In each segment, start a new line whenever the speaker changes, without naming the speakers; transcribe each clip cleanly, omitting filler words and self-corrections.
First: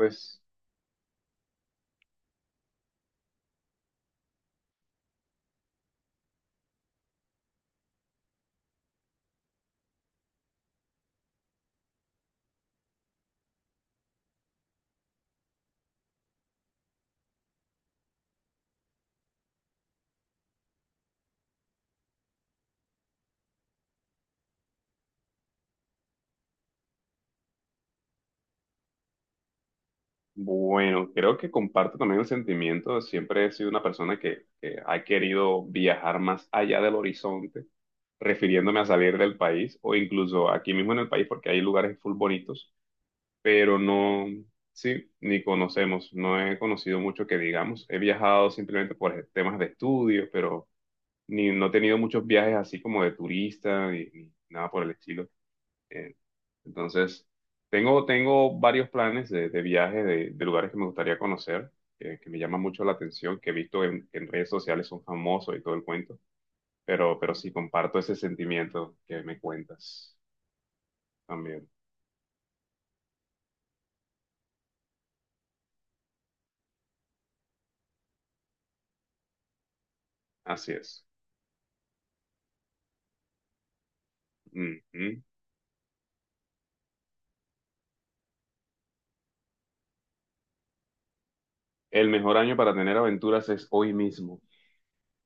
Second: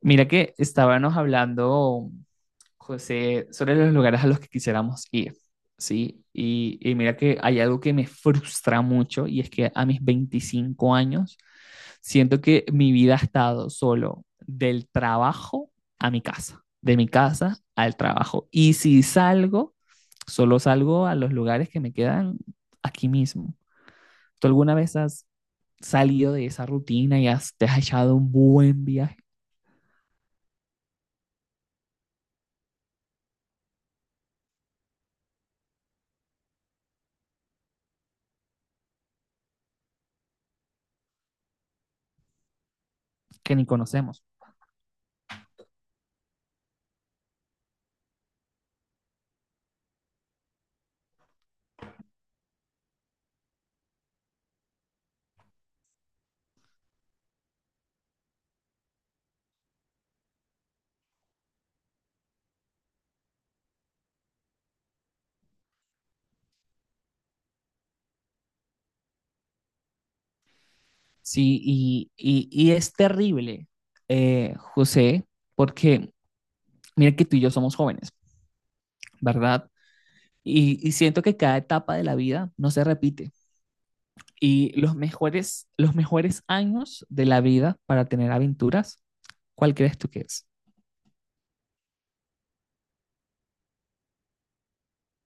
Mira que estábamos hablando, José, sobre los lugares a los que quisiéramos ir, ¿sí? Y mira que hay algo que me frustra mucho y es que a mis 25 años siento que mi vida ha estado solo del trabajo a mi casa, de mi casa al trabajo. Y si salgo, solo salgo a los lugares que me quedan aquí mismo. ¿Tú alguna vez has salido de esa rutina y te has echado un buen viaje
bueno, creo que comparto también el sentimiento. Siempre he sido una persona que ha querido viajar más allá del horizonte, refiriéndome a salir del país o incluso aquí mismo en el país porque hay lugares full bonitos,
que ni
pero
conocemos?
no, sí, ni conocemos, no he conocido mucho que digamos. He viajado simplemente por temas de estudio, pero ni, no he tenido muchos viajes así como de turista ni nada por el estilo. Eh, entonces, tengo varios planes de viaje, de lugares que me gustaría conocer, que me llaman mucho la atención, que he visto en redes sociales, son famosos y todo el cuento, pero sí comparto ese sentimiento que me cuentas
Sí,
también.
y es terrible, José, porque mira que tú y yo somos jóvenes, ¿verdad?
Así
Y
es.
siento que cada etapa de la vida no se repite. Y
Ujú.
los mejores años de la vida para tener aventuras, ¿cuál crees tú que es?
El mejor año para tener aventuras es hoy mismo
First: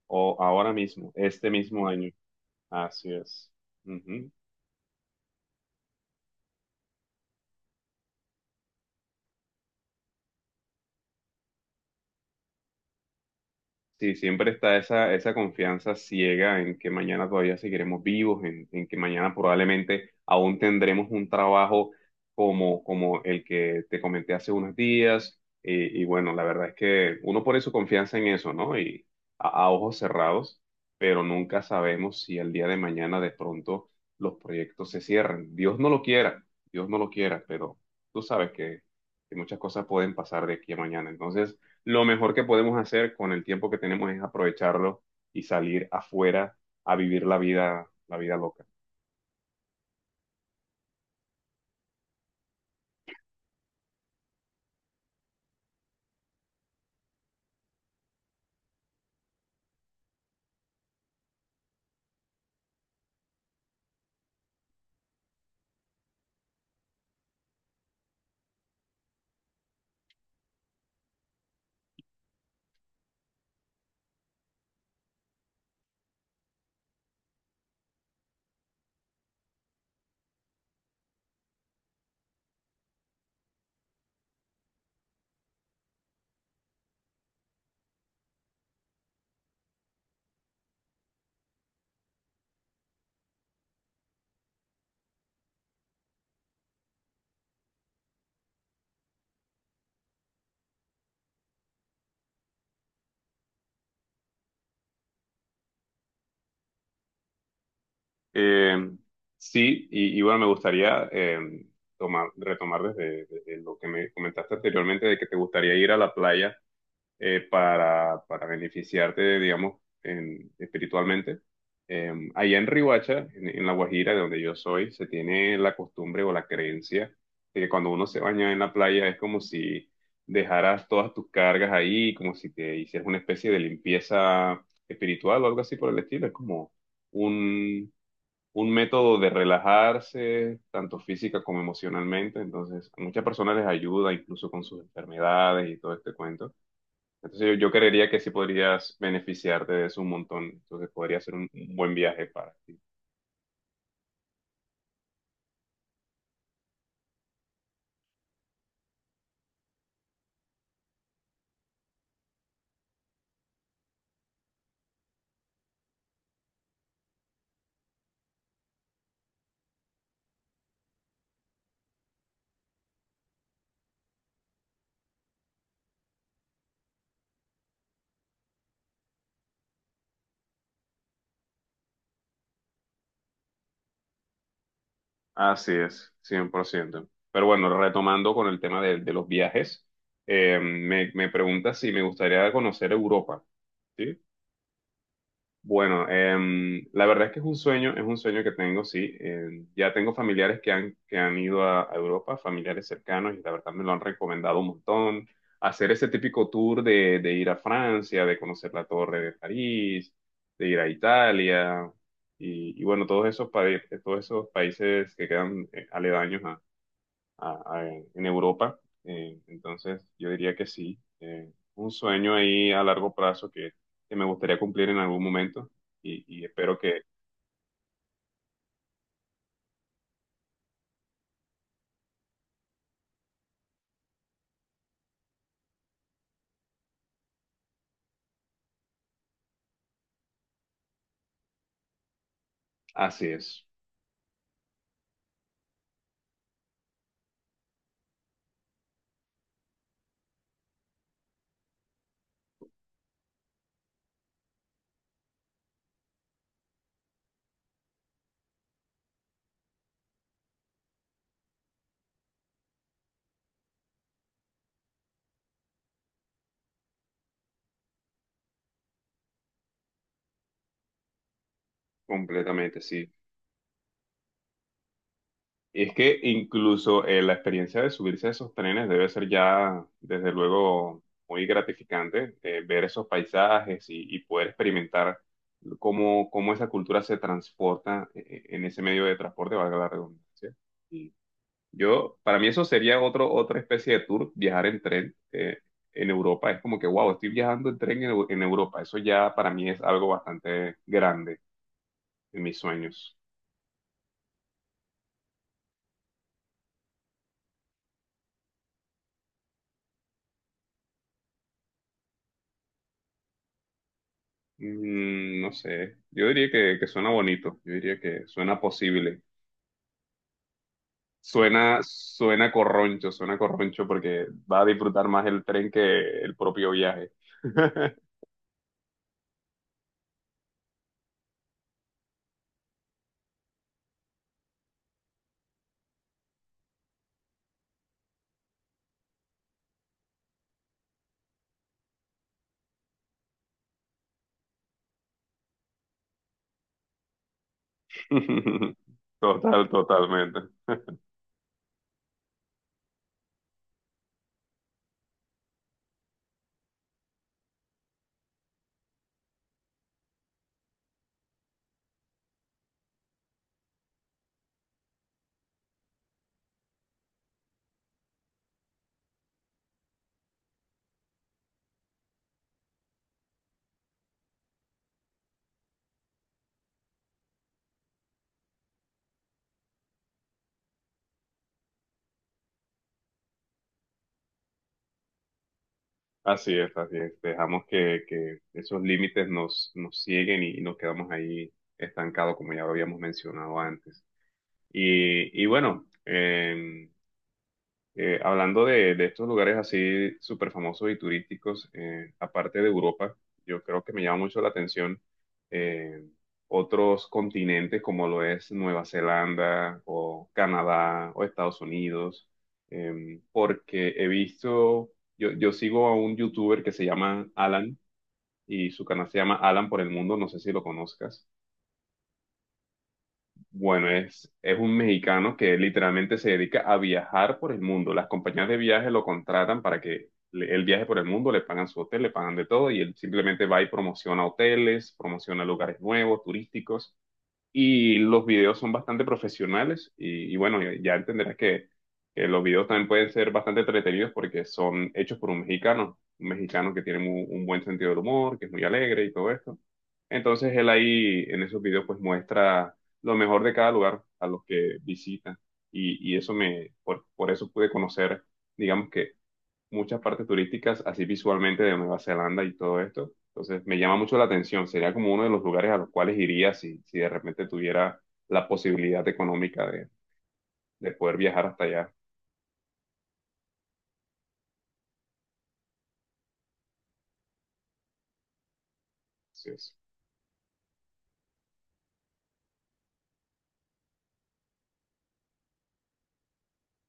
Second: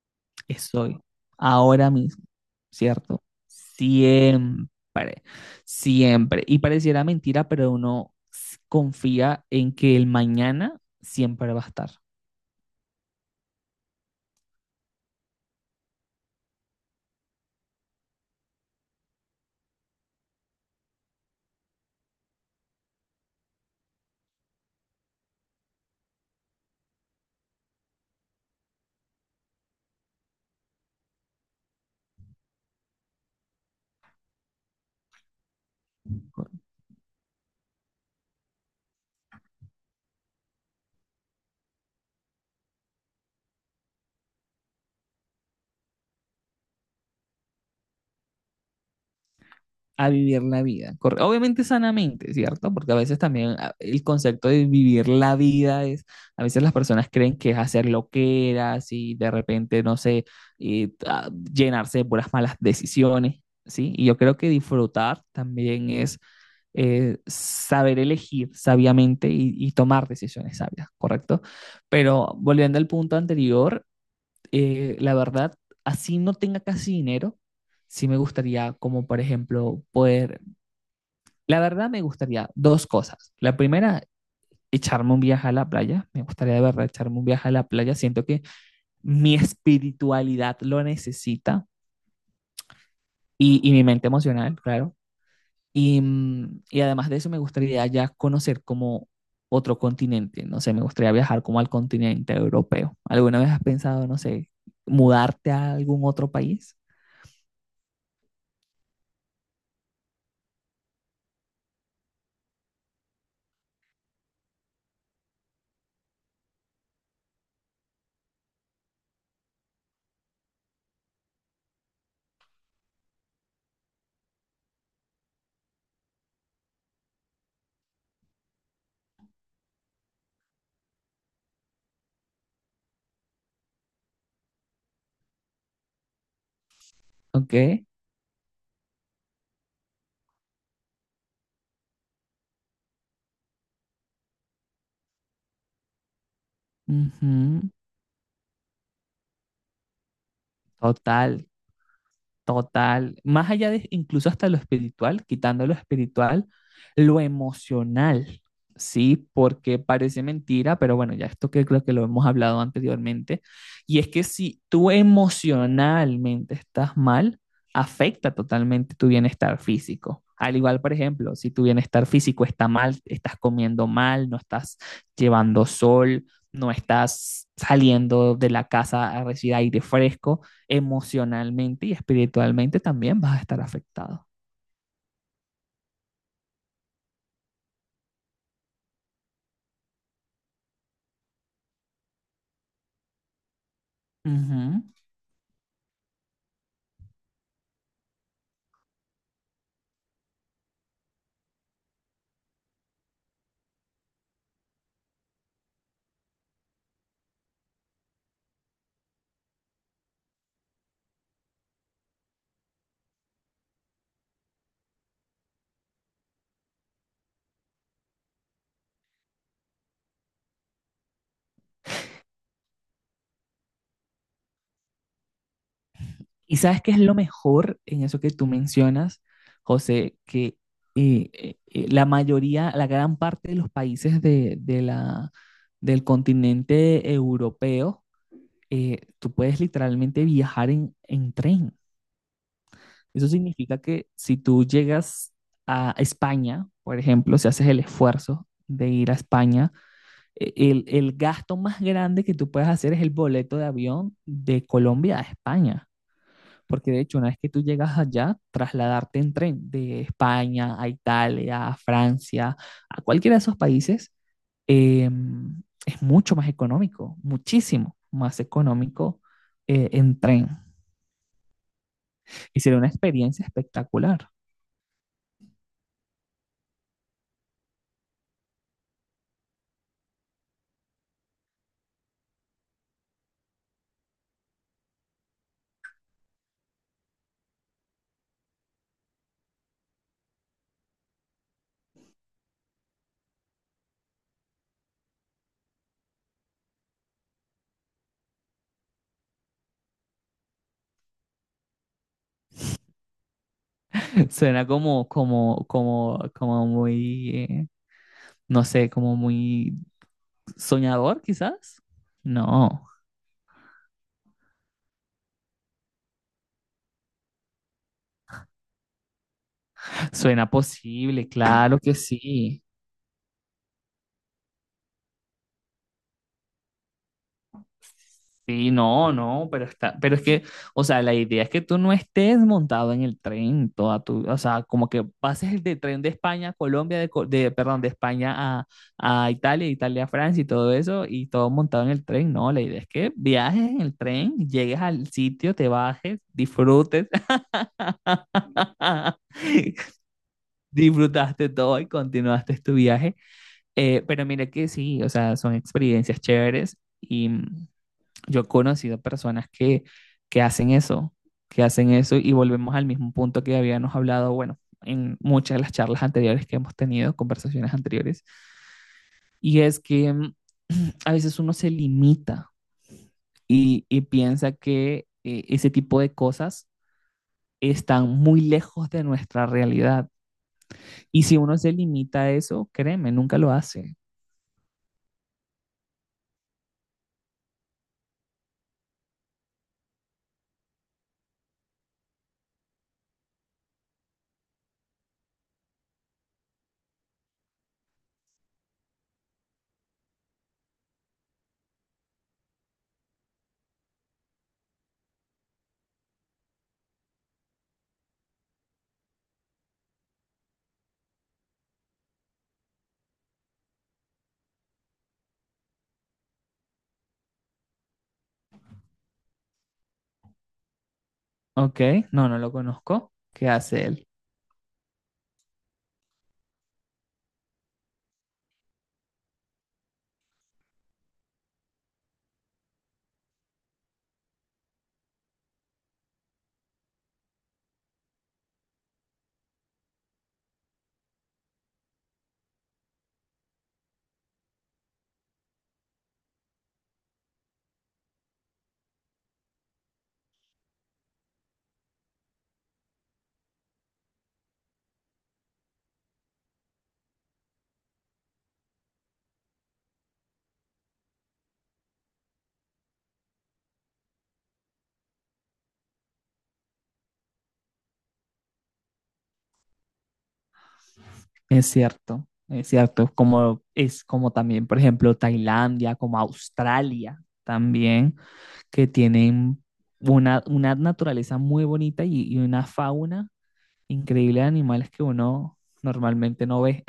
o ahora
Es hoy,
mismo, este mismo
ahora
año.
mismo,
Así
¿cierto?
es. Ujú.
Siempre, siempre. Y pareciera mentira, pero confía en que el mañana siempre va a estar.
Sí, siempre está esa confianza ciega en que mañana todavía seguiremos vivos, en que mañana probablemente aún tendremos un trabajo como el que te comenté hace unos días. Y bueno, la verdad es que uno pone su confianza en eso, ¿no? Y a ojos cerrados, pero nunca sabemos si el día de mañana de pronto los proyectos se cierran. Dios no lo quiera, Dios no lo quiera, pero tú sabes que muchas cosas pueden pasar de aquí a mañana. Entonces lo mejor que podemos hacer con el tiempo que tenemos es aprovecharlo y salir afuera a vivir la vida loca.
A vivir la vida. Obviamente sanamente, ¿cierto? Porque a veces también el concepto de vivir la vida es, a veces las personas creen que es hacer loqueras y de repente, no sé, llenarse de puras malas decisiones, ¿sí? Y yo creo que disfrutar también es saber elegir sabiamente y tomar decisiones sabias, ¿correcto? Pero volviendo al punto anterior, la verdad, así no tenga casi dinero, sí me gustaría como por ejemplo poder, la verdad me gustaría dos cosas. La primera, echarme un viaje a la playa, me gustaría de verdad echarme un viaje a la playa, siento que mi espiritualidad lo necesita y mi mente emocional, claro. Y y además de eso me gustaría ya conocer como otro continente, no sé, me gustaría viajar como al continente europeo. ¿Alguna vez has pensado, no sé, mudarte a algún otro país?
Eh, sí, y bueno, me gustaría retomar desde lo que me comentaste anteriormente de que te gustaría ir a la playa para beneficiarte, digamos, en- espiritualmente. Allá en Riohacha, en La Guajira, de donde yo soy, se tiene la costumbre o la creencia de que cuando uno se baña en la playa es como si dejaras todas tus cargas ahí, como si te hicieras una especie de limpieza espiritual o algo así por el estilo. Es como
¿Ok?
un, un método de relajarse, tanto física como emocionalmente. Entonces, a muchas personas les ayuda incluso con sus enfermedades y todo este cuento. Entonces yo
Ujú.
creería que sí podrías beneficiarte de eso un montón. Entonces podría ser
Total.
un buen viaje para ti.
Total, más allá de incluso hasta lo espiritual, quitando lo espiritual, lo emocional, ¿sí? Porque parece mentira, pero bueno, ya esto que creo que lo hemos hablado anteriormente, y es que si tú emocionalmente estás mal, afecta totalmente tu bienestar físico. Al igual, por ejemplo, si tu bienestar físico está mal, estás comiendo mal, no estás llevando sol, no estás saliendo de la casa a recibir aire fresco, emocionalmente y espiritualmente también vas a estar afectado.
Así es, 100%. Pero bueno, retomando con el tema de los viajes, me preguntas si me gustaría conocer Europa, ¿sí?
Uh -huh.
Bueno, la verdad es que es un sueño que tengo, sí. Em, ya tengo familiares que han ido a Europa, familiares cercanos, y la verdad me lo han recomendado un montón. Hacer ese típico tour de ir a Francia, de conocer la Torre de París, de ir a Italia, y bueno, todos esos países que quedan aledaños en Europa. Entonces, yo diría que sí. Un sueño ahí a largo plazo que me gustaría cumplir en algún momento y
Y
espero
sabes qué es
que
lo mejor en eso que tú mencionas, José, que la mayoría, la gran parte de los países de la, del continente europeo, tú puedes literalmente viajar en tren.
así
Eso
es,
significa que si tú llegas a España, por ejemplo, si haces el esfuerzo de ir a España, el gasto más grande que tú puedes hacer es el boleto de avión de Colombia a España. Porque de hecho, una vez que tú llegas allá, trasladarte en tren de España a Italia, a Francia, a cualquiera de esos países, eh, es mucho más económico, muchísimo más económico en tren. Y sería
completamente,
una
sí.
experiencia espectacular.
Y es que incluso la experiencia de subirse a esos trenes debe ser ya, desde luego, muy gratificante, ver esos paisajes y poder experimentar cómo esa cultura se transporta en ese medio de transporte, valga la redundancia. Yo, para mí eso sería otro, otra especie de tour, viajar en tren en Europa. Es como que, wow, estoy viajando en tren en, en Europa. Eso ya para mí es algo bastante grande en mis sueños.
Suena como muy, no sé, como muy soñador quizás. No.
Mm, no sé, yo diría que suena bonito, yo diría que suena posible.
Suena posible, claro
Suena,
que sí.
suena corroncho porque va a disfrutar más el tren que el propio viaje.
Sí, no, no, pero está, pero es que, o sea, la idea es que tú no estés montado en el tren toda tu, o sea, como que pases el de tren de España a Colombia, perdón, de España a Italia, de Italia a Francia y todo eso, y todo montado en el tren, no, la idea es que viajes en el tren, llegues al sitio, te bajes, disfrutes,
Total, totalmente.
disfrutaste todo y continuaste tu viaje. Pero mira que sí, o sea, son experiencias chéveres y yo he conocido personas que hacen eso, que hacen eso y volvemos al mismo punto que habíamos hablado, bueno, en muchas de las charlas anteriores que hemos tenido, conversaciones anteriores, y es que a veces uno se limita y piensa que ese tipo de cosas están muy lejos de nuestra realidad. Y si uno se limita a eso, créeme, nunca lo hace.
Así es, así es. Dejamos que esos límites nos, nos siguen y nos quedamos ahí estancados, como ya lo habíamos mencionado antes. Y bueno, hablando de estos lugares así súper famosos y turísticos, aparte de Europa, yo creo que me llama mucho la atención eh, otros continentes como lo es Nueva Zelanda o Canadá o Estados Unidos, em, porque he visto, yo sigo a un youtuber que se llama Alan y su canal se llama Alan por el Mundo, no sé si lo conozcas.
¿Ok? No, no lo conozco. ¿Qué hace
Bueno,
él?
es un mexicano que literalmente se dedica a viajar por el mundo. Las compañías de viaje lo contratan para que él viaje por el mundo, le pagan su hotel, le pagan de todo y él simplemente va y promociona hoteles, promociona lugares nuevos, turísticos. Y los videos son bastante profesionales y bueno, ya entenderás que los videos también pueden ser bastante entretenidos porque son hechos por un mexicano que tiene un buen sentido del humor, que es muy alegre y todo esto. Entonces él ahí en esos videos pues muestra lo mejor de cada lugar a los que visita y eso me, por eso pude conocer, digamos que muchas partes turísticas así visualmente de Nueva Zelanda y todo esto. Entonces me llama mucho la atención, sería como uno de los lugares a los cuales iría si de repente tuviera la posibilidad económica de poder viajar hasta allá.
Es cierto, como es como también, por ejemplo, Tailandia, como Australia también, que
Así
tienen
es.
una naturaleza muy bonita y una fauna increíble de animales que uno normalmente no ve.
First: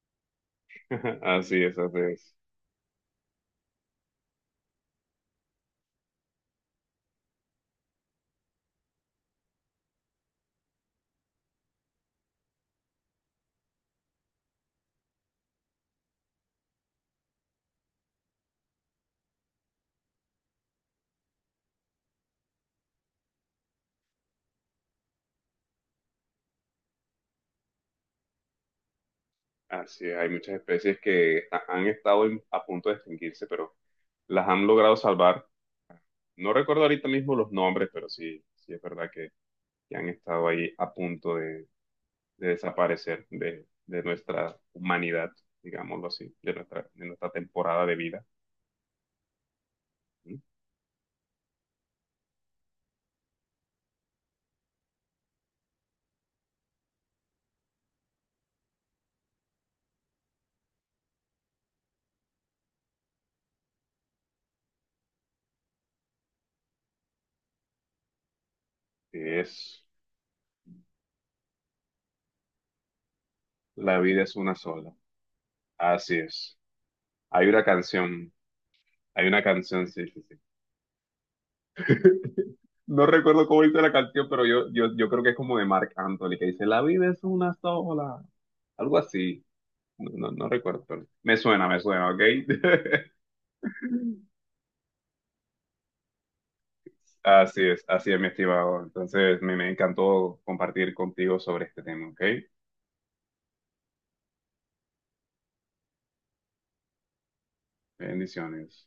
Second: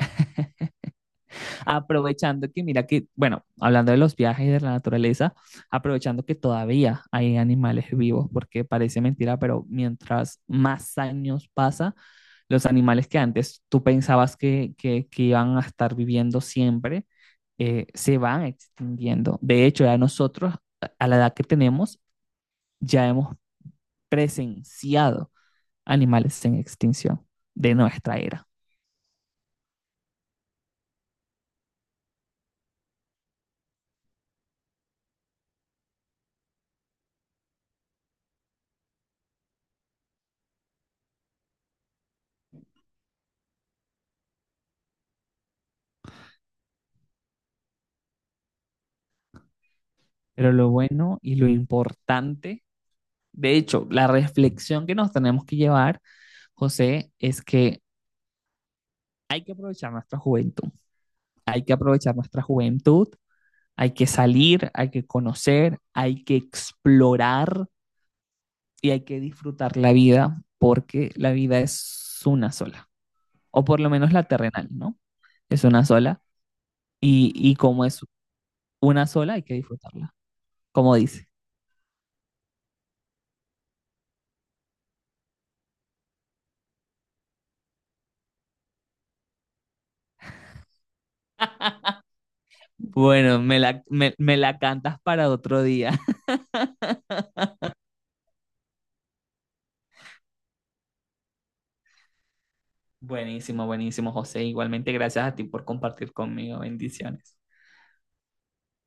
Así es, así es.
Aprovechando que, mira que, bueno, hablando de los viajes y de la naturaleza, aprovechando que todavía hay animales vivos, porque parece mentira, pero mientras más años pasa, los animales que antes tú pensabas que iban a estar viviendo siempre, se van extinguiendo. De hecho, ya nosotros, a la edad que tenemos, ya hemos presenciado animales en extinción de nuestra era.
Así es. Hay muchas especies que han estado a punto de extinguirse, pero las han logrado salvar. No recuerdo ahorita mismo los nombres, pero sí, sí es verdad que han estado ahí a punto de desaparecer de nuestra humanidad, digámoslo así, de nuestra temporada de vida, ¿sí?
Pero lo bueno y lo importante. De hecho, la reflexión que nos tenemos que llevar, José, es que hay que aprovechar nuestra juventud, hay que aprovechar nuestra juventud, hay que salir, hay que conocer, hay que explorar y hay que
Que
disfrutar
es...
la vida porque la vida es una sola, o por lo
La
menos
vida
la
es una
terrenal,
sola.
¿no? Es una
Así
sola
es.
y,
Hay
y
una
como es
canción,
una
hay
sola
una
hay que
canción, sí,
disfrutarla,
sí, sí.
como dice.
No recuerdo cómo dice la canción, pero yo creo que es como de Marc Anthony, que dice, "La vida es una sola". Algo así. No, no, no recuerdo, pero me suena, ¿ok?
Bueno, me la cantas para otro día.
Así es, mi estimado. Entonces, me encantó compartir contigo sobre este tema, ¿ok?
Buenísimo, buenísimo, José. Igualmente, gracias a ti por compartir conmigo. Bendiciones.
Bendiciones.